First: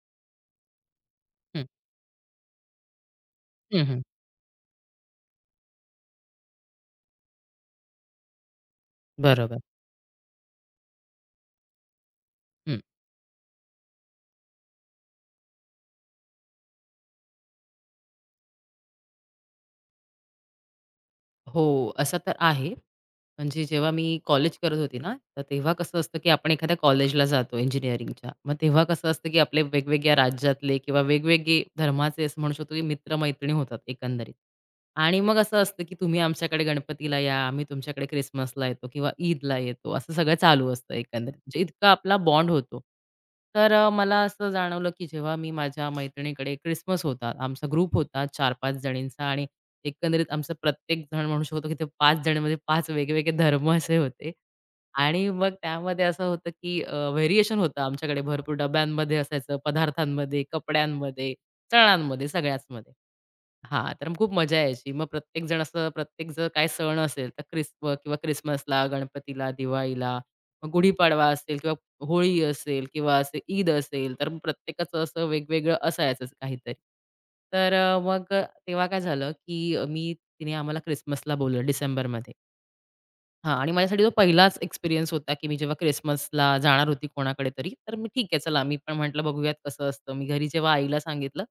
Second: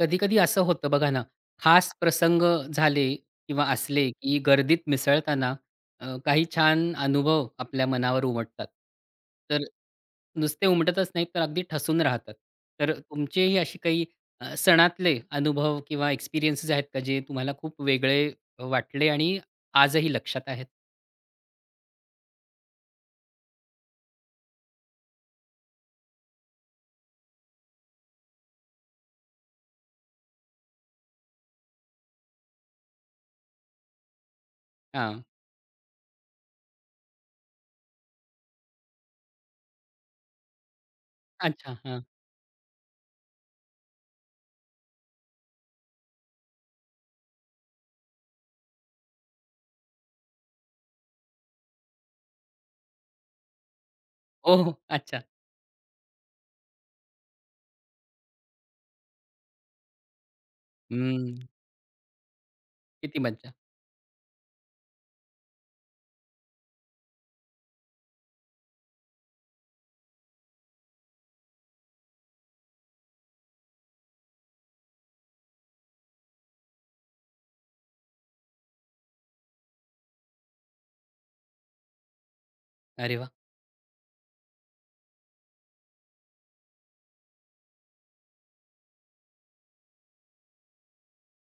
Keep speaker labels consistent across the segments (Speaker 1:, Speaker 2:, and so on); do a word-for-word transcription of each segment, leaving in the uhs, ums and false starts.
Speaker 1: कधी-कधी असं होतं बघा ना,
Speaker 2: हं,
Speaker 1: खास प्रसंग झाले किंवा
Speaker 2: हं, हं.
Speaker 1: असले, की गर्दीत मिसळताना अ, काही छान अनुभव आपल्या मनावर उमटतात.
Speaker 2: बरोबर.
Speaker 1: तर नुसते उमटतच नाहीत, तर अगदी ठसून राहतात.
Speaker 2: हं.
Speaker 1: तर तुमचेही अशी काही अ, सणातले अनुभव किंवा एक्सपिरियन्सेस आहेत का, जे तुम्हाला खूप वेगळे वाटले आणि आजही लक्षात आहेत?
Speaker 2: हो, असं तर आहे. म्हणजे जेव्हा मी कॉलेज करत होती ना, तर तेव्हा कसं असतं, की आपण एखाद्या कॉलेजला जातो इंजिनिअरिंगच्या. मग तेव्हा कसं असतं, की आपले वेगवेगळ्या राज्यातले किंवा वेगवेगळे धर्माचे असं म्हणू शकतो, की मित्र होतात एकंदरीत. आणि
Speaker 1: हां.
Speaker 2: मग असं असतं, की तुम्ही आमच्याकडे गणपतीला या, आम्ही तुमच्याकडे क्रिसमसला येतो किंवा ईदला येतो, असं सगळं चालू असतं एकंदरीत. म्हणजे
Speaker 1: अच्छा.
Speaker 2: इतका
Speaker 1: हां.
Speaker 2: आपला बॉन्ड होतो. तर अ, मला असं जाणवलं, की जेव्हा मी माझ्या मैत्रिणीकडे क्रिसमस होता, आमचा ग्रुप होता चार पाच जणींचा आणि एकंदरीत आमचं प्रत्येक जण म्हणू शकतो, की ते पाच जण म्हणजे पाच वेगवेगळे धर्म असे होते.
Speaker 1: हो, हो. अच्छा.
Speaker 2: आणि मग त्यामध्ये असं होतं, की अ, व्हेरिएशन होतं आमच्याकडे भरपूर डब्यांमध्ये असायचं, पदार्थांमध्ये, कपड्यांमध्ये,
Speaker 1: हम्म.
Speaker 2: सणांमध्ये, सगळ्याचमध्ये.
Speaker 1: किती मज्जा.
Speaker 2: हां, तर मग खूप मजा यायची. मग प्रत्येक जण असं प्रत्येक जर काही सण असेल, तर क्रिस्प किंवा ख्रिसमसला, गणपतीला, दिवाळीला, मग गुढीपाडवा असेल किंवा होळी असेल किंवा असे ईद असेल, तर मग प्रत्येकाचं असं वेगवेगळं असायचंच काहीतरी. तर अ, मग तेव्हा काय झालं, की अ, मी तिने आम्हाला क्रिसमसला बोलवलं डिसेंबरमध्ये.
Speaker 1: अरे वाह!
Speaker 2: हां आणि माझ्यासाठी तो पहिलाच एक्सपिरियन्स होता, की मी जेव्हा क्रिसमसला जाणार होती कोणाकडे तरी, तर मी ठीक आहे चला, मी पण म्हटलं बघूयात कसं असतं. मी घरी जेव्हा आईला सांगितलं,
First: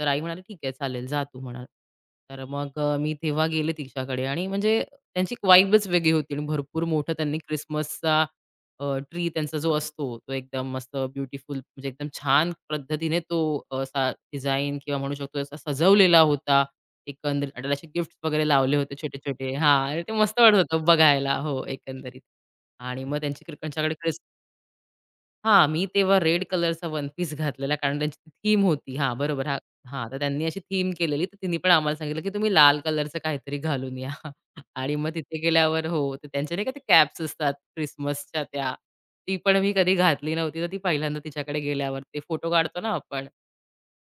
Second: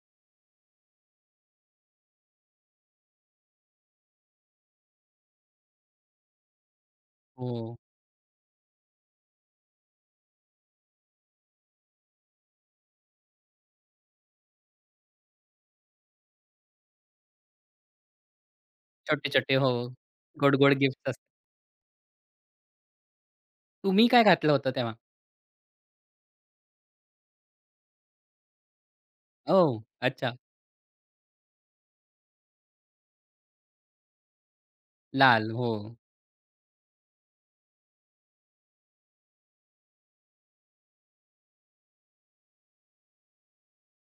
Speaker 2: तर आई म्हणाली, "ठीक आहे, चालेल, जा तू" म्हणाल. तर मग अ, मी तेव्हा गेले तिच्याकडे आणि म्हणजे त्यांची वाईबच वेगळी होती आणि भरपूर मोठं त्यांनी
Speaker 1: हो.
Speaker 2: क्रिसमसचा ट्री त्यांचा जो असतो, तो एकदम मस्त ब्युटिफुल म्हणजे एकदम छान पद्धतीने तो असा किंवा म्हणू शकतो असा सजवलेला होता एकंदरीत आणि असे गिफ्ट वगैरे लावले होते छोटे-छोटे.
Speaker 1: छोटे-छोटे हो.
Speaker 2: हां, आणि ते मस्त वाटत
Speaker 1: गोड-गोड
Speaker 2: होतं
Speaker 1: गिफ्ट्स असतात.
Speaker 2: बघायला. हो, एकंदरीत. आणि मग त्यांची क्रि त्यांच्याकडे
Speaker 1: तुम्ही काय घातलं होतं तेव्हा?
Speaker 2: हां, मी तेव्हा रेड कलरचा वन पीस घातलेला, कारण त्यांची थीम होती. हा, बरोबर. हां,
Speaker 1: ओह!
Speaker 2: हां. तर
Speaker 1: अच्छा.
Speaker 2: त्यांनी अशी थीम केलेली, तर तिने पण आम्हाला सांगितलं, की तुम्ही लाल कलरचं काहीतरी घालून या. आणि मग तिथे
Speaker 1: लाल. हो.
Speaker 2: गेल्यावर हो, तर त्यांच्या नाही का ते कॅप्स असतात क्रिसमसच्या त्या, ती पण मी कधी घातली नव्हती, तर ती पहिल्यांदा तिच्याकडे गेल्यावर ते फोटो काढतो ना आपण.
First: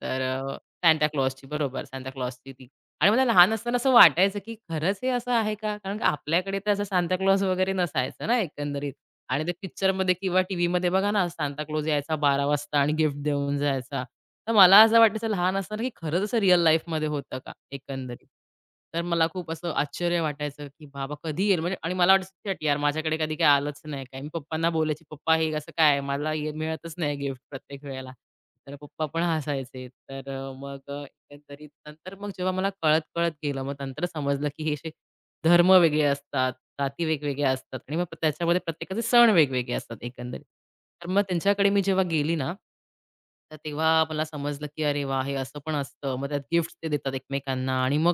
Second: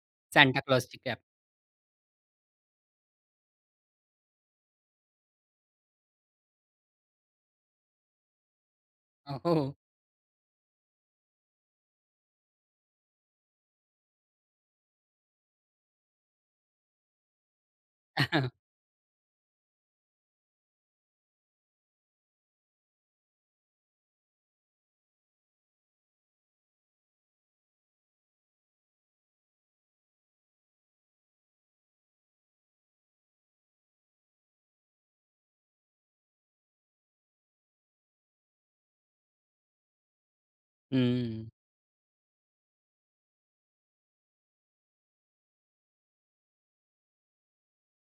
Speaker 2: तर
Speaker 1: सांता क्लॉसची
Speaker 2: सांता
Speaker 1: कॅप.
Speaker 2: क्लॉसची बरोबर, सांता क्लॉसची ती. आणि मला लहान असताना असं वाटायचं, की खरंच हे असं आहे का? कारण का आपल्याकडे तर असं सांता क्लॉस वगैरे नसायचं ना एकंदरीत. आणि ते
Speaker 1: हो.
Speaker 2: पिक्चरमध्ये किंवा टीव्हीमध्ये बघा ना, सांता क्लॉज यायचा बारा वाजता आणि गिफ्ट देऊन जायचा. तर मला असं वाटायचं लहान असताना, की खरंच असं रिअल लाईफमध्ये होतं का एकंदरीत? तर मला खूप असं आश्चर्य वाटायचं, की बाबा कधी येईल? म्हणजे आणि मला वाटायचं, यार, माझ्याकडे कधी काही आलंच नाही काय." मी पप्पांना बोलायची, "पप्पा हे असं काय आहे? मला हे मिळतच नाही गिफ्ट प्रत्येक वेळेला." तर पप्पा पण हसायचे. तर अ, मग अ, एकंदरीत नंतर मग जेव्हा मला कळत-कळत गेलं, मग नंतर समजलं, की हे शे धर्म वेगळे असतात, जाती वेगवेगळ्या असतात आणि मग त्याच्यामध्ये प्रत्येकाचे सण वेगवेगळे असतात एकंदरीत. तर मग
Speaker 1: हं.
Speaker 2: त्यांच्याकडे मी जेव्हा गेली ना, तर तेव्हा मला समजलं, की अरे वाह! हे असं पण असतं. मग त्यात गिफ्ट्स ते देतात एकमेकांना आणि मग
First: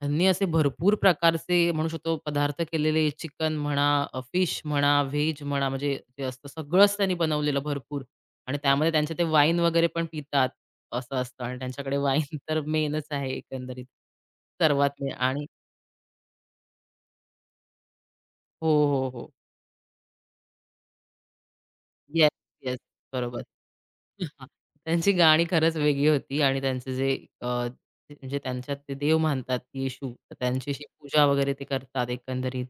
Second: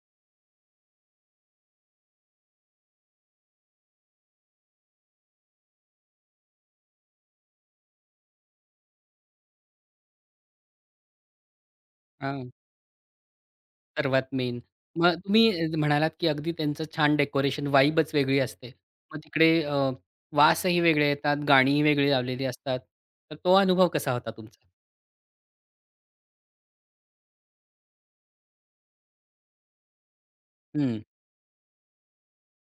Speaker 2: त्यांनी असे भरपूर प्रकारचे म्हणू शकतो पदार्थ केलेले चिकन म्हणा, अ, फिश म्हणा, व्हेज म्हणा म्हणजे जे असतं सगळंच त्यांनी बनवलेलं भरपूर आणि त्यामध्ये त्यांचे ते वाईन वगैरे पण पितात असं असतं आणि त्यांच्याकडे वाईन
Speaker 1: हां.
Speaker 2: तर मेनच आहे एकंदरीत
Speaker 1: सर्वात मेन.
Speaker 2: सर्वात मेन
Speaker 1: मग
Speaker 2: आणि
Speaker 1: तुम्ही म्हणालात, की अगदी त्यांचं छान डेकोरेशन वाइबच वेगळी
Speaker 2: हो,
Speaker 1: असते.
Speaker 2: हो,
Speaker 1: मग
Speaker 2: हो.
Speaker 1: तिकडे अ, वासही वेगळे येतात, गाणीही वेगळी
Speaker 2: येस,
Speaker 1: लावलेली
Speaker 2: येस.
Speaker 1: असतात. तर
Speaker 2: बरोबर.
Speaker 1: तो अनुभव कसा होता
Speaker 2: हां.
Speaker 1: तुमचा?
Speaker 2: त्यांची गाणी खरंच वेगळी होती आणि त्यांचे जे अ, ते- म्हणजे त्यांच्यात ते देव मानतात येशू, तर त्यांची अशी
Speaker 1: हं.
Speaker 2: पूजा वगैरे ते करतात एकंदरीत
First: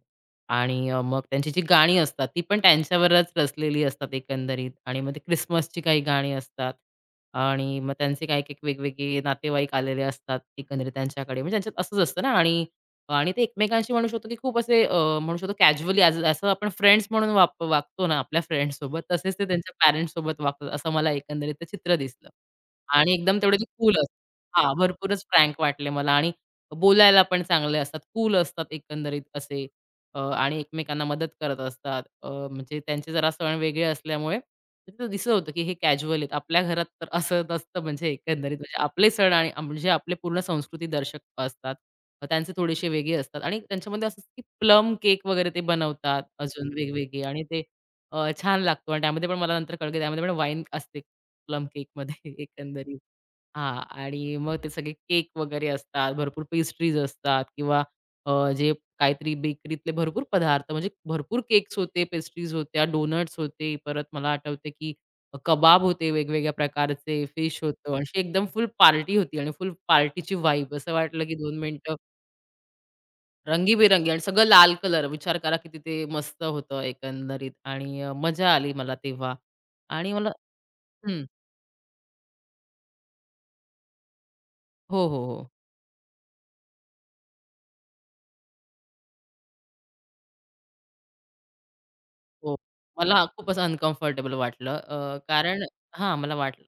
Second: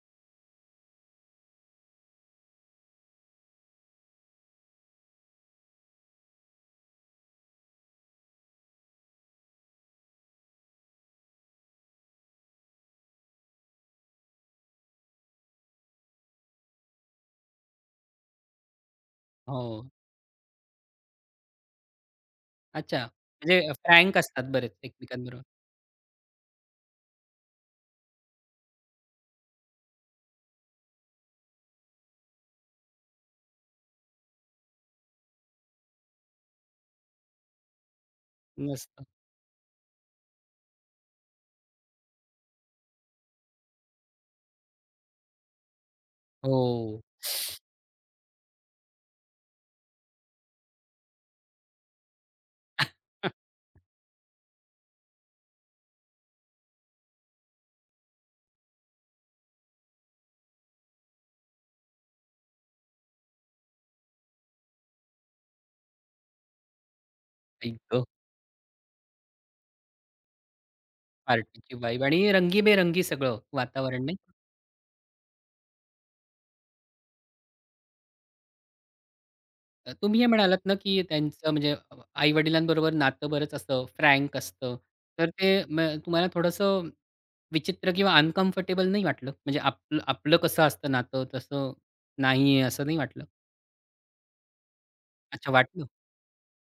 Speaker 2: आणि अ, मग त्यांची जी गाणी असतात, ती पण त्यांच्यावरच रचलेली असतात एकंदरीत आणि मग ते क्रिसमसची काही गाणी असतात आणि मग त्यांचे काही एक वेगवेगळे नातेवाईक आलेले असतात एकंदरीत त्यांच्याकडे. म्हणजे त्यांच्यात असंच असतं ना आणि आणि ते एकमेकांशी म्हणू शकतो, की खूप असे अ, म्हणू शकतो कॅज्युअली ॲज असं आपण फ्रेंड्स म्हणून वाप वागतो ना आपल्या फ्रेंड्ससोबत, तसेच ते त्यांच्या
Speaker 1: हो.
Speaker 2: पॅरेंट्ससोबत वागतात असं मला एकंदरीत ते चित्र दिसलं.
Speaker 1: अच्छा.
Speaker 2: आणि एकदम तेवढे
Speaker 1: म्हणजे
Speaker 2: कूल
Speaker 1: फ्रँक असतात
Speaker 2: असतात हां,
Speaker 1: बरेच
Speaker 2: भरपूरच
Speaker 1: एकमेकांबरोबर.
Speaker 2: फ्रँक वाटले मला आणि बोलायला पण चांगले असतात, कूल असतात एकंदरीत असे अ, आणि एकमेकांना मदत करत असतात. अ, म्हणजे त्यांचे जरा सण वेगळे असल्यामुळे तिथं दिसत होतं, की हे कॅज्युअल आहेत. आपल्या घरात तर असं नसतं म्हणजे एकंदरीत म्हणजे
Speaker 1: मस्त.
Speaker 2: आपले सण आणि आम- म्हणजे आपले पूर्ण संस्कृती दर्शक असतात. अ, त्यांचे थोडेसे वेगळे असतात आणि त्यांच्यामध्ये असं असतं, की प्लम केक वगैरे ते बनवतात अजून
Speaker 1: हो.
Speaker 2: वेगवेगळे आणि ते अ, छान लागतो आणि त्यामध्ये पण मला नंतर कळलं, की त्यामध्ये पण वाईन असते प्लम केकमध्ये एकंदरीत. हां. आणि मग ते सगळे केक वगैरे असतात, भरपूर पेस्ट्रीज असतात किंवा अ, जे काहीतरी बेकरीतले भरपूर पदार्थ म्हणजे भरपूर केक्स होते, पेस्ट्रीज होत्या, डोनट्स होते. परत मला आठवते, की कबाब होते वेगवेगळ्या प्रकारचे, फिश होतं.
Speaker 1: आई
Speaker 2: अशी एकदम फुल पार्टी होती आणि फुल पार्टीची वाईब. असं वाटलं, की दोन
Speaker 1: पार्टीची
Speaker 2: मिनिटं
Speaker 1: वाइब आणि रंगीबेरंगी सगळं वातावरण
Speaker 2: रंगीबेरंगी
Speaker 1: नाही?
Speaker 2: आणि सगळं लाल कलर. विचार करा किती ते मस्त होतं एकंदरीत आणि अ, मजा आली मला तेव्हा
Speaker 1: अ,
Speaker 2: आणि
Speaker 1: तुम्ही हे
Speaker 2: मला
Speaker 1: म्हणालात ना, की
Speaker 2: हं.
Speaker 1: त्यांचं म्हणजे आई-वडिलांबरोबर नातं बरंच असं फ्रँक असतं.
Speaker 2: हो, हो,
Speaker 1: तर
Speaker 2: हो.
Speaker 1: ते म तुम्हाला थोडंसं विचित्र किंवा अनकम्फर्टेबल नाही वाटलं? म्हणजे आपलं आपलं कसं असतं नातं तसं नाही
Speaker 2: हो.
Speaker 1: आहे असं नाही वाटलं?
Speaker 2: मला खूप असं अनकम्फर्टेबल वाटलं. अ,
Speaker 1: अच्छा
Speaker 2: कारण
Speaker 1: वाटलं?
Speaker 2: हां, मला वाटलं,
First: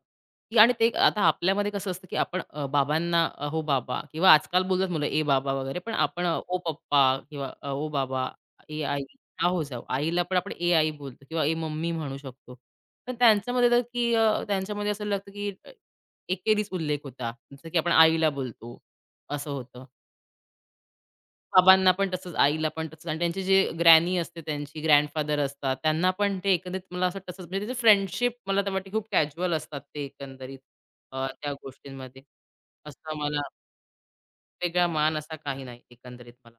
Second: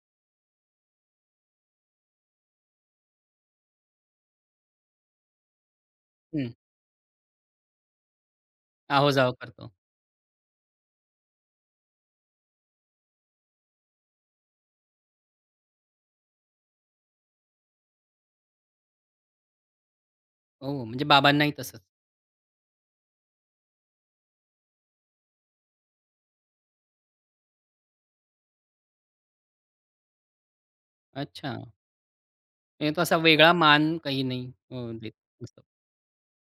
Speaker 2: की आणि ते आता आपल्यामध्ये कसं असतं, की आपण अ, बाबांना अ, "हो बाबा" किंवा आजकाल बोलतात मुलं, "ए बाबा" वगैरे. पण आपण अ,
Speaker 1: हं.
Speaker 2: "ओ पप्पा" किंवा अ, "ओ बाबा," "ए आई."
Speaker 1: आहो-जाहो
Speaker 2: "आ हो
Speaker 1: करतो.
Speaker 2: जाऊ." आईला पण आपण "ए आई" बोलतो किंवा "ए मम्मी" म्हणू शकतो. पण त्यांच्यामध्ये तर, की अ, त्यांच्यामध्ये असं लागतं, की अ, एकेरीच उल्लेख होता. जसं की आपण आईला बोलतो, असं होतं.
Speaker 1: ओह! म्हणजे बाबांनाही तसंच.
Speaker 2: बाबांना पण तसंच, आईला पण तसंच आणि त्यांची जी ग्रॅनी असते त्यांची, ग्रँडफादर असतात, त्यांना पण ते एकंदरीत मला असं तसंच म्हणजे त्याची फ्रेंडशिप मला तर वाटते खूप कॅज्युअल असतात ते एकंदरीत अ, त्या
Speaker 1: अच्छा.
Speaker 2: गोष्टींमध्ये.
Speaker 1: म्हणजे तो
Speaker 2: असं
Speaker 1: असा
Speaker 2: मला
Speaker 1: वेगळा मान काही नाही
Speaker 2: वेगळा
Speaker 1: अ, देत
Speaker 2: मान असा
Speaker 1: असं.
Speaker 2: काही नाही एकंदरीत मला.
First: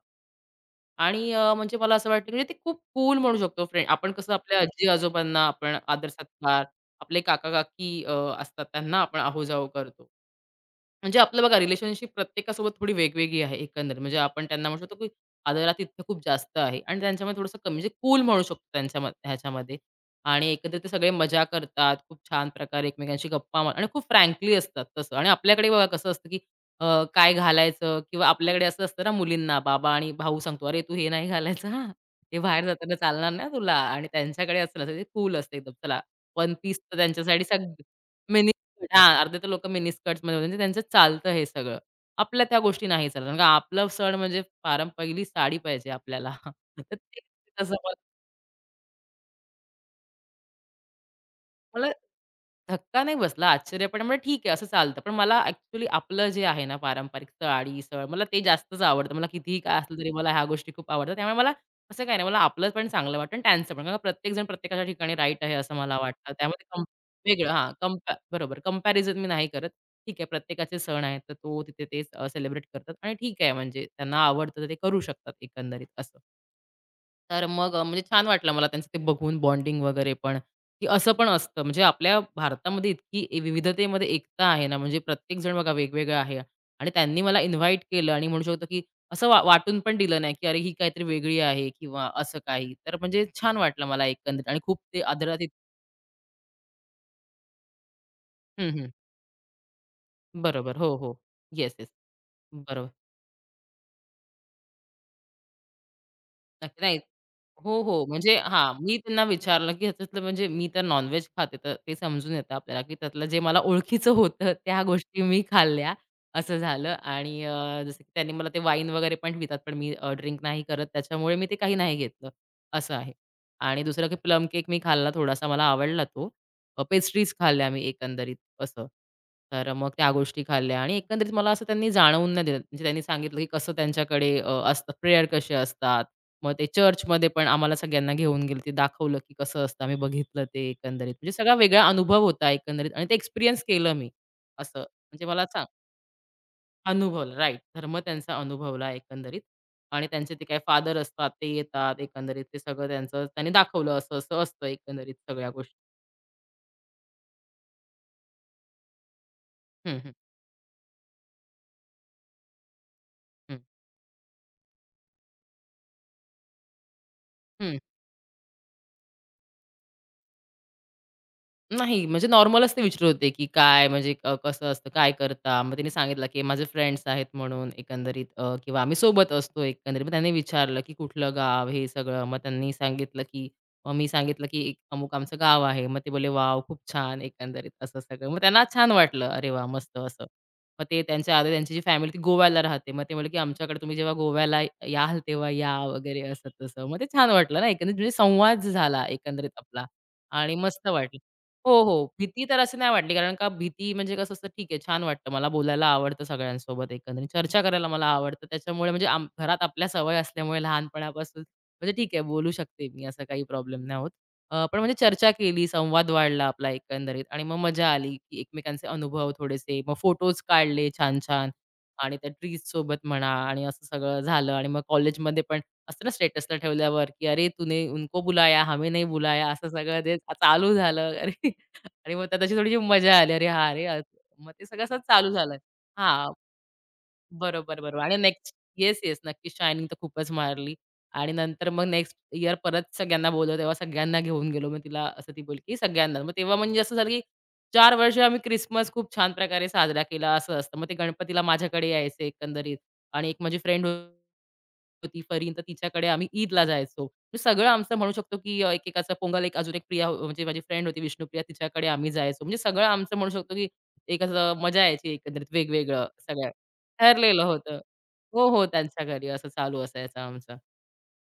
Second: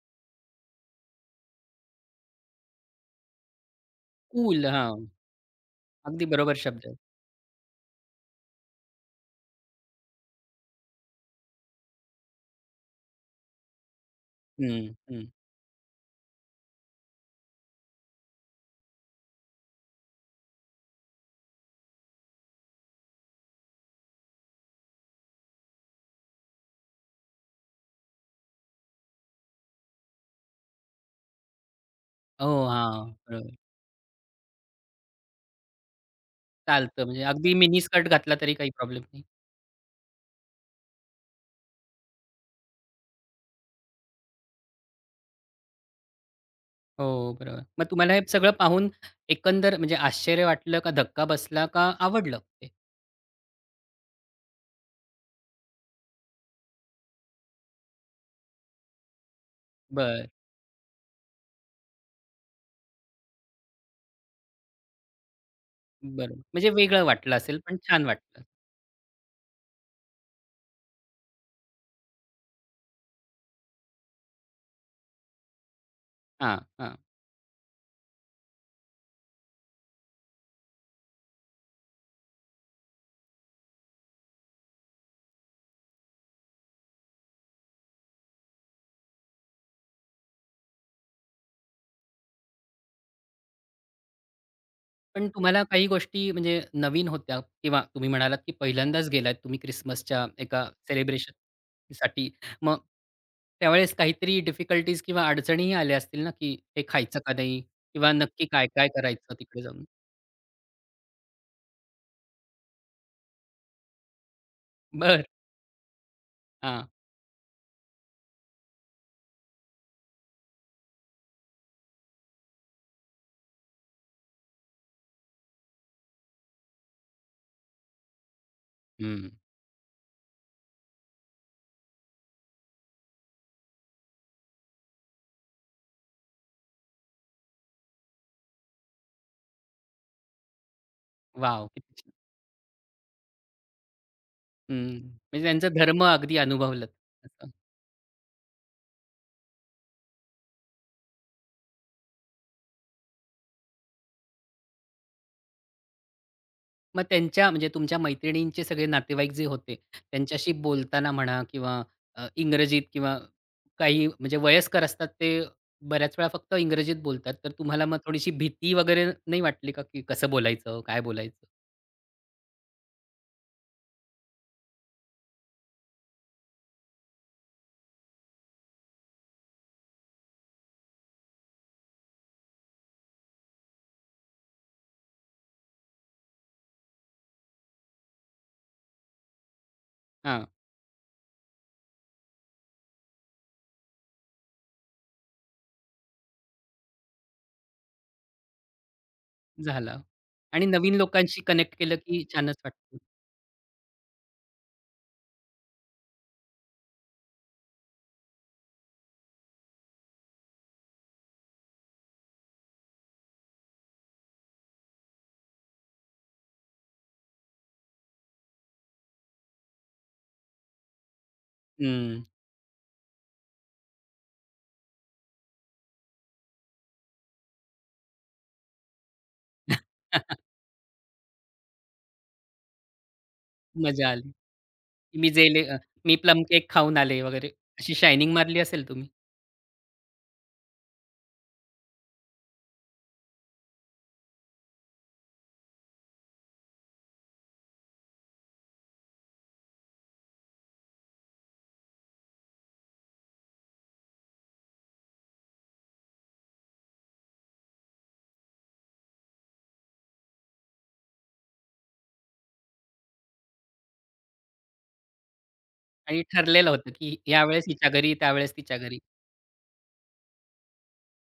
Speaker 2: आणि अ, म्हणजे मला असं वाटतं म्हणजे ते खूप कूल म्हणू शकतो फ्रेंड. आपण कसं आपल्या
Speaker 1: कूल हां.
Speaker 2: आजी-आजोबांना आपण आदर
Speaker 1: अगदी बरोबर
Speaker 2: सत्कार,
Speaker 1: शब्द आहे.
Speaker 2: आपले काका-काकी अ, असतात त्यांना आपण आहोजाव करतो. म्हणजे आपलं बघा रिलेशनशिप प्रत्येकासोबत थोडी वेगवेगळी आहे एकंदरीत. म्हणजे आपण त्यांना म्हणू
Speaker 1: हं,
Speaker 2: शकतो, की
Speaker 1: हं.
Speaker 2: आदरातिथ्य खूप जास्त आहे आणि त्यांच्यामध्ये थोडंसं कमी म्हणजे कूल म्हणू शकतो त्यांच्याम ह्याच्यामध्ये आणि एकंदरीत ते सगळे मजा करतात. खूप छान प्रकारे एकमेकांशी गप्पा मार आणि खूप फ्रँकली असतात तसं. आणि आपल्याकडे बघा कसं असतं, की अ, काय घालायचं किंवा आपल्याकडे असं असतं ना मुलींना बाबा आणि भाऊ सांगतो, "अरे तू हे नाही घालायचं हां. हे बाहेर
Speaker 1: हो,
Speaker 2: जाताना
Speaker 1: हां.
Speaker 2: चालणार नाही
Speaker 1: बरोबर.
Speaker 2: तुला." आणि त्यांच्याकडे असं नसतं. ते कूल असतं एकदम. चला वन पीस तर
Speaker 1: चालतं म्हणजे
Speaker 2: त्यांच्यासाठी
Speaker 1: अगदी
Speaker 2: सग
Speaker 1: मिनी स्कर्ट घातला तरी काही प्रॉब्लेम
Speaker 2: हां,
Speaker 1: नाही.
Speaker 2: अर्धे तर लोकं मिनी स्कर्ट्समध्ये होते. म्हणजे त्यांचं चालतं हे सगळं. आपल्या त्या गोष्टी नाही चालत. कारण का आपलं सण म्हणजे पारं पहिली साडी पाहिजे आपल्याला. तर
Speaker 1: हो,
Speaker 2: ते
Speaker 1: बरोबर.
Speaker 2: तसं
Speaker 1: मग तुम्हाला हे सगळं पाहून एकंदर म्हणजे आश्चर्य वाटलं का धक्का बसला
Speaker 2: मला
Speaker 1: का आवडलं ते?
Speaker 2: धक्का नाही बसला, आश्चर्य पण म्हणजे ठीक आहे, असं चालतं. पण मला ॲक्चुअली आपलं जे आहे ना पारंपरिक साडी-सळ, मला ते जास्तच आवडतं. मला कितीही काय असलं तरी
Speaker 1: बरं,
Speaker 2: मला ह्या गोष्टी खूप आवडतात. त्यामुळे मला असं काही नाही, मला आपलं पण चांगलं वाटतं आणि त्यांचं पण. कारण प्रत्येक जण प्रत्येकाच्या ठिकाणी राईट आहे असं मला वाटतं.
Speaker 1: बरं.
Speaker 2: त्यामध्ये
Speaker 1: म्हणजे
Speaker 2: कं
Speaker 1: वेगळं वाटलं
Speaker 2: वेगळं
Speaker 1: असेल,
Speaker 2: हां,
Speaker 1: पण छान
Speaker 2: कंपॅ
Speaker 1: वाटलं.
Speaker 2: बरोबर कंपॅरिझन मी नाही करत. ठीक आहे, प्रत्येकाचे सण आहेत, तर तो तिथे तेच सेलिब्रेट करतात आणि ठीक आहे म्हणजे त्यांना आवडतं तर ते करू शकतात एकंदरीत असं.
Speaker 1: हां, हां.
Speaker 2: तर मग अ, म्हणजे छान वाटलं मला त्यांचं ते बघून बॉन्डिंग वगैरे पण, की असं पण असतं. म्हणजे आपल्या भारतामध्ये इतकी ए- विविधतेमध्ये एकता आहे ना, म्हणजे प्रत्येक जण बघा वेगवेगळा आहे आणि त्यांनी मला इन्व्हाईट केलं आणि म्हणू शकतो, की असं वा वाटून पण दिलं नाही, की अरे ही काहीतरी वेगळी आहे किंवा असं काही. तर म्हणजे छान वाटलं मला एकंदरीत आणि खूप ते
Speaker 1: पण
Speaker 2: आदरातीत
Speaker 1: तुम्हाला काही गोष्टी म्हणजे नवीन होत्या किंवा तुम्ही म्हणालात, की
Speaker 2: हं, हं.
Speaker 1: पहिल्यांदाच गेलात तुम्ही क्रिसमसच्या एका
Speaker 2: बरोबर. हो, हो. Yes, yes.
Speaker 1: सेलिब्रेशनसाठी. मग
Speaker 2: बरोबर.
Speaker 1: त्यावेळेस काहीतरी डिफिकल्टीज किंवा अडचणीही आल्या असतील ना, की
Speaker 2: नक्की.
Speaker 1: हे
Speaker 2: नाही.
Speaker 1: खायचं का नाही?
Speaker 2: हो, हो.
Speaker 1: किंवा
Speaker 2: म्हणजे
Speaker 1: नक्की
Speaker 2: हां,
Speaker 1: काय-काय
Speaker 2: मी त्यांना
Speaker 1: करायचं तिकडे
Speaker 2: विचारलं,
Speaker 1: जाऊन?
Speaker 2: की ह्याच्यातलं म्हणजे मी तर नॉन खाते, तर ते समजून येतं आपल्याला, की त्यातलं जे मला ओळखीचं होतं त्या गोष्टी
Speaker 1: बरं.
Speaker 2: मी खाल्ल्या, असं
Speaker 1: हां.
Speaker 2: झालं. आणि अ, जसं की त्यांनी मला ते वाईन वगैरे पण पितात, पण मी ड्रिंक नाही करत, त्याच्यामुळे मी ते काही नाही घेतलं, असं आहे. आणि दुसरं की प्लम केक मी खाल्ला थोडासा, मला आवडला तो. पेस्ट्रीज खाल्ल्या मी एकंदरीत. असं.
Speaker 1: हं.
Speaker 2: तर मग त्या गोष्टी खाल्ल्या आणि एकंदरीत मला असं त्यांनी जाणवून नाही दिलं. म्हणजे त्यांनी सांगितलं की कसं त्यांच्याकडे अ, असतं प्रेयर कसे असतात. मग ते चर्चमध्ये पण आम्हाला सगळ्यांना घेऊन गेले. ते दाखवलं की कसं असतं. आम्ही बघितलं ते एकंदरीत. म्हणजे सगळा
Speaker 1: वॉव!
Speaker 2: वेगळा
Speaker 1: किती छान.
Speaker 2: अनुभव होता एकंदरीत आणि ते एक्सपिरियन्स केलं मी
Speaker 1: हं,
Speaker 2: असं. म्हणजे
Speaker 1: म्हणजे
Speaker 2: मला सांग
Speaker 1: त्यांचा धर्म अगदी अनुभवलात
Speaker 2: अनुभवलं
Speaker 1: असं.
Speaker 2: राइट. धर्म त्यांचा अनुभवला एकंदरीत आणि त्यांचे ते काही फादर असतात ते येतात एकंदरीत. ते सगळं त्यांचं त्यांनी दाखवलं असं-असं असतं एकंदरीत सगळ्या गोष्टी.
Speaker 1: मग त्यांच्या म्हणजे तुमच्या मैत्रिणींचे सगळे नातेवाईक जे होते,
Speaker 2: हं, हं,
Speaker 1: त्यांच्याशी बोलताना म्हणा किंवा अ, इंग्रजीत किंवा
Speaker 2: हं.
Speaker 1: काही म्हणजे वयस्कर असतात ते बऱ्याच वेळा फक्त इंग्रजीत बोलतात. तर
Speaker 2: हं.
Speaker 1: तुम्हाला मग थोडीशी भीती वगैरे नाही वाटली का, की कसं बोलायचं? काय बोलायचं?
Speaker 2: नाही, म्हणजे नॉर्मलच ते विचारत होते, की काय म्हणजे अ, कसं असतं, काय करता? मग त्यांनी सांगितलं, की माझे फ्रेंड्स आहेत म्हणून एकंदरीत अ, किंवा आम्ही सोबत असतो एकंदरीत. मग त्यांनी विचारलं, की कुठलं गाव हे सगळं. मग त्यांनी सांगितलं, की मग मी सांगितलं, की एक अमुक आमचं गाव आहे. मग ते बोलले, "वॉव! खूप छान." एकंदरीत असं सगळं. मग त्यांना छान वाटलं. अरे वाह! मस्त असं.
Speaker 1: हां,
Speaker 2: मग ते त्यांच्या आधी त्यांची जी फॅमिली ती गोव्याला राहते. मग ते म्हणले, की आमच्याकडे तुम्ही जेव्हा गोव्याला याल तेव्हा या वगैरे असं तसं. मग ते छान वाटलं ना एकंदरीत म्हणजे संवाद झाला एकंदरीत आपला
Speaker 1: झालं
Speaker 2: आणि
Speaker 1: आणि
Speaker 2: मस्त
Speaker 1: नवीन
Speaker 2: वाटलं.
Speaker 1: लोकांशी
Speaker 2: हो,
Speaker 1: कनेक्ट
Speaker 2: हो.
Speaker 1: केलं की
Speaker 2: भीती तर
Speaker 1: छानच
Speaker 2: अशी नाही
Speaker 1: वाटतं.
Speaker 2: वाटली, कारण का भीती म्हणजे कसं असतं, ठीक आहे, छान वाटतं. मला बोलायला आवडतं सगळ्यांसोबत एकंदरीत. चर्चा करायला मला आवडतं. त्याच्यामुळे म्हणजे आम घरात आपल्या सवय असल्यामुळे लहानपणापासून म्हणजे ठीक आहे, बोलू शकते मी, असा काही प्रॉब्लेम नाही होत. अ, पण म्हणजे चर्चा केली, संवाद वाढला आपला एकंदरीत आणि मग मजा आली, की एकमेकांचे अनुभव थोडेसे, मग फोटोज काढले छान-छान आणि
Speaker 1: हं.
Speaker 2: त्या ट्रीजसोबत म्हणा आणि असं सगळं झालं आणि मग कॉलेजमध्ये पण असतं ना स्टेटसला ठेवल्यावर, की "अरे, तूने उनको बुलाया, हमें नहीं बुलाया." असं सगळं ते चालू झालं. अरे आणि मग त्याची थोडीशी मजा आली. अरे हां, अरे!
Speaker 1: मजा
Speaker 2: अस-
Speaker 1: आली.
Speaker 2: मग ते सगळं असं
Speaker 1: मी
Speaker 2: चालू झालं.
Speaker 1: जेले अ, मी
Speaker 2: हां,
Speaker 1: प्लम केक खाऊन आले वगैरे
Speaker 2: बरोबर,
Speaker 1: अशी
Speaker 2: बरोबर. आणि
Speaker 1: शायनिंग
Speaker 2: नेक्स्ट
Speaker 1: मारली असेल
Speaker 2: येस,
Speaker 1: तुम्ही?
Speaker 2: येस. नक्कीच शायनिंग तर खूपच मारली. आणि नंतर मग नेक्स्ट इयर परत सगळ्यांना बोलवलं, तेव्हा सगळ्यांना घेऊन गेलो. मग तिला असं ती बोलली, की सगळ्यांना. मग तेव्हा म्हणजे असं झालं, की चार वर्ष आम्ही ख्रिसमस खूप छान प्रकारे साजरा केला, असं असतं. मग ते गणपतीला माझ्याकडे यायचे एकंदरीत आणि एक माझी फ्रेंड होती फरहीन, तर तिच्याकडे आम्ही ईदला जायचो. म्हणजे सगळं आमचं म्हणू शकतो, की अ, एकेकाचं पोंगल, एक अजून एक प्रिया हो- म्हणजे माझी फ्रेंड होती विष्णुप्रिया, तिच्याकडे आम्ही जायचो. म्हणजे सगळं आमचं म्हणू शकतो, की एक असं मजा यायची एकंदरीत वेगवेगळं
Speaker 1: आणि
Speaker 2: सगळ्या
Speaker 1: ठरलेलं होतं, की
Speaker 2: ठरलेलं
Speaker 1: यावेळेस
Speaker 2: होतं.
Speaker 1: हिच्या घरी,
Speaker 2: हो,
Speaker 1: त्यावेळेस
Speaker 2: हो.
Speaker 1: तिच्या घरी.
Speaker 2: त्यांच्या घरी असं चालू असायचं आमचं.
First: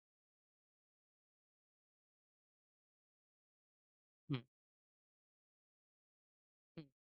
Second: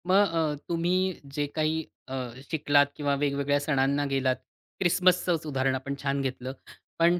Speaker 1: मग अ, तुम्ही जे काही अ, शिकलात किंवा वेगवेगळ्या सणांना गेलात,
Speaker 2: हं,
Speaker 1: ख्रिसमसचंच उदाहरण आपण छान घेतलं.
Speaker 2: हं.
Speaker 1: पण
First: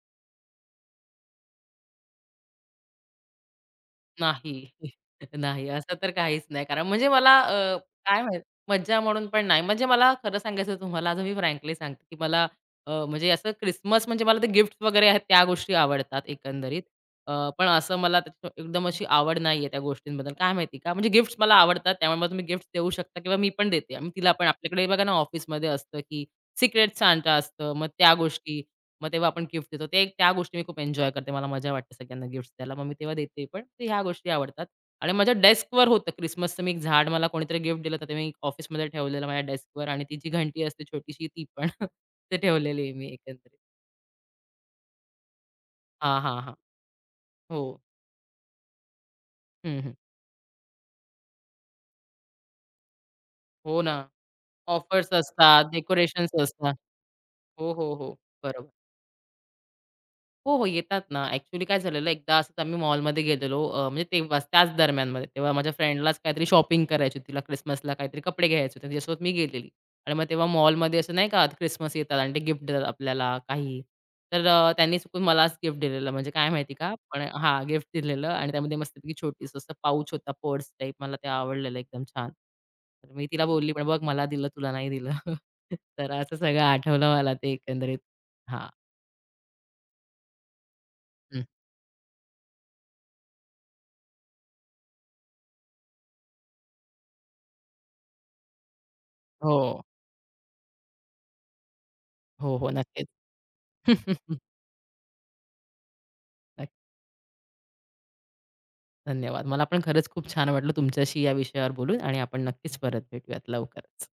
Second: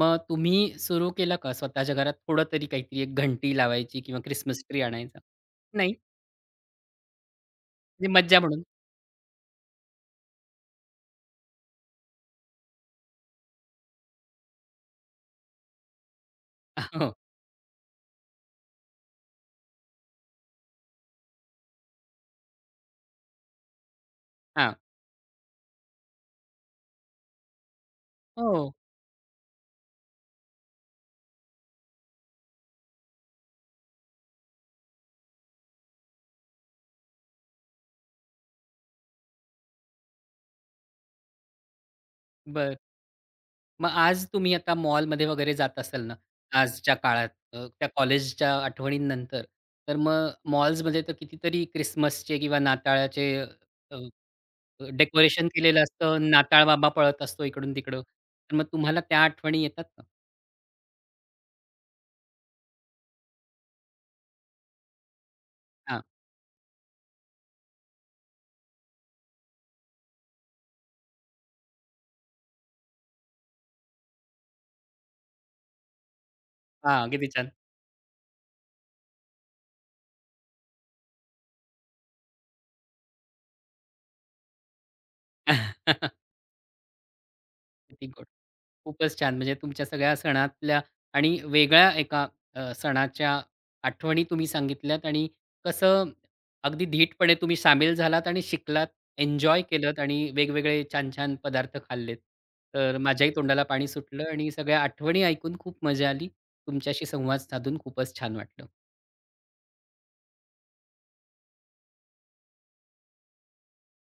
Speaker 1: मग तुम्ही सुरू केलं का स्वतःच्या घरात थोडं तरी काहीतरी एक घंटी लावायची किंवा ख्रिसमस
Speaker 2: नाही.
Speaker 1: ट्री आणायचा?
Speaker 2: नाही, असं
Speaker 1: नाही,
Speaker 2: तर काहीच नाही. कारण म्हणजे मला अ,
Speaker 1: म्हणजे
Speaker 2: काय माहीत
Speaker 1: मज्जा म्हणून.
Speaker 2: मज्जा म्हणून पण नाही. म्हणजे मला खरं सांगायचं तुम्हाला आता मी फ्रँकली सांगते, की मला अ, म्हणजे असं क्रिसमस म्हणजे मला ते गिफ्ट्स वगैरे आहेत त्या गोष्टी आवडतात एकंदरीत.
Speaker 1: हो.
Speaker 2: अ, पण असं मला त्याची एकदम अशी आवड नाहीये त्या गोष्टींबद्दल. काय माहिती का? म्हणजे गिफ्ट्स मला आवडतात. त्यामुळे मग तुम्ही गिफ्ट्स देऊ शकता किंवा मी पण देते. आम्ही तिला पण
Speaker 1: हां.
Speaker 2: आपल्याकडे बघा ना ऑफिसमध्ये असतं, की सिक्रेट सांता असतं. मग त्या गोष्टी
Speaker 1: हो.
Speaker 2: मग तेव्हा आपण गिफ्ट देतो. ते त्या गोष्टी मी खूप एन्जॉय करते. मला मजा वाटते सगळ्यांना गिफ्ट्स द्यायला. मग मी तेव्हा देते पण. तर ह्या गोष्टी आवडतात. आणि माझ्या डेस्कवर होतं क्रिसमसचं मी एक झाड मला कोणीतरी गिफ्ट दिलं होतं. ते मी ऑफिसमध्ये ठेवलेलं माझ्या डेस्कवर आणि ती जी घंटी असते छोटीशी ती पण. ते
Speaker 1: बरं.
Speaker 2: ठेवलेली आहे मी एकंदरीत.
Speaker 1: मग आज तुम्ही आता मॉलमध्ये वगैरे जात असाल ना,
Speaker 2: हां, हां, हां.
Speaker 1: आजच्या काळात
Speaker 2: हो.
Speaker 1: अ, त्या कॉलेजच्या आठवणींनंतर,
Speaker 2: हं, हं.
Speaker 1: तर मग मॉल्समध्ये तर कितीतरी क्रिसमसचे किंवा नाताळाचे
Speaker 2: हो ना.
Speaker 1: अ,
Speaker 2: ऑफर्स
Speaker 1: डेकोरेशन
Speaker 2: असतात,
Speaker 1: केलेलं
Speaker 2: डेकोरेशन्स
Speaker 1: असतं. नाताळ
Speaker 2: असतात.
Speaker 1: बाबा पळत असतो
Speaker 2: हो, हो,
Speaker 1: इकडून-तिकडं.
Speaker 2: हो.
Speaker 1: तर मग
Speaker 2: बरोबर.
Speaker 1: तुम्हाला त्या आठवणी येतात का?
Speaker 2: हो, हो. येतात ना. ॲक्चुअली काय झालेलं एकदा असंच आम्ही मॉलमध्ये गेलेलो अ, म्हणजे तेव्हाच त्याच दरम्यानमध्ये. तेव्हा माझ्या
Speaker 1: हां,
Speaker 2: फ्रेंडलाच काहीतरी शॉपिंग करायची होती. तिला क्रिसमसला काहीतरी कपडे घ्यायचे होते. तिच्यासोबत मी गेलेली आणि मग तेव्हा मॉलमध्ये असं नाही का क्रिसमस येतात आणि ते गिफ्ट देतात आपल्याला काही. तर अ, त्यांनी चुकून मलाच गिफ्ट दिलेलं म्हणजे काय माहिती का?
Speaker 1: हां.
Speaker 2: पण
Speaker 1: किती छान.
Speaker 2: हां, गिफ्ट दिलेलं आणि त्यामध्ये मस्तपैकी छोटीसं असं पाउच होता पर्स टाईप. मला ते आवडलेलं एकदम छान. तर मी तिला बोलली, "पण बघ मला दिलं, तुला नाही दिलं." तर असं सगळं आठवलं मला ते एकंदरीत.
Speaker 1: किती गोड.
Speaker 2: हां.
Speaker 1: खूपच छान. म्हणजे तुमच्या सगळ्या सणातल्या आणि
Speaker 2: हं.
Speaker 1: वेगळ्या एका अ, सणाच्या आठवणी तुम्ही सांगितल्यात आणि कसं अगदी धीटपणे तुम्ही सामील झालात आणि शिकलात,
Speaker 2: हो.
Speaker 1: एन्जॉय केलत आणि वेगवेगळे छान-छान पदार्थ खाल्लेत.
Speaker 2: हो, हो.
Speaker 1: तर
Speaker 2: नक्कीच.
Speaker 1: माझ्याही तोंडाला पाणी सुटलं आणि सगळ्या आठवणी ऐकून खूप मजा आली.
Speaker 2: नक्की.
Speaker 1: तुमच्याशी संवाद साधून खूपच छान वाटलं.
Speaker 2: धन्यवाद. मला पण खरंच खूप छान वाटलं तुमच्याशी या विषयावर बोलून आणि आपण नक्कीच परत भेटूयात लवकरच.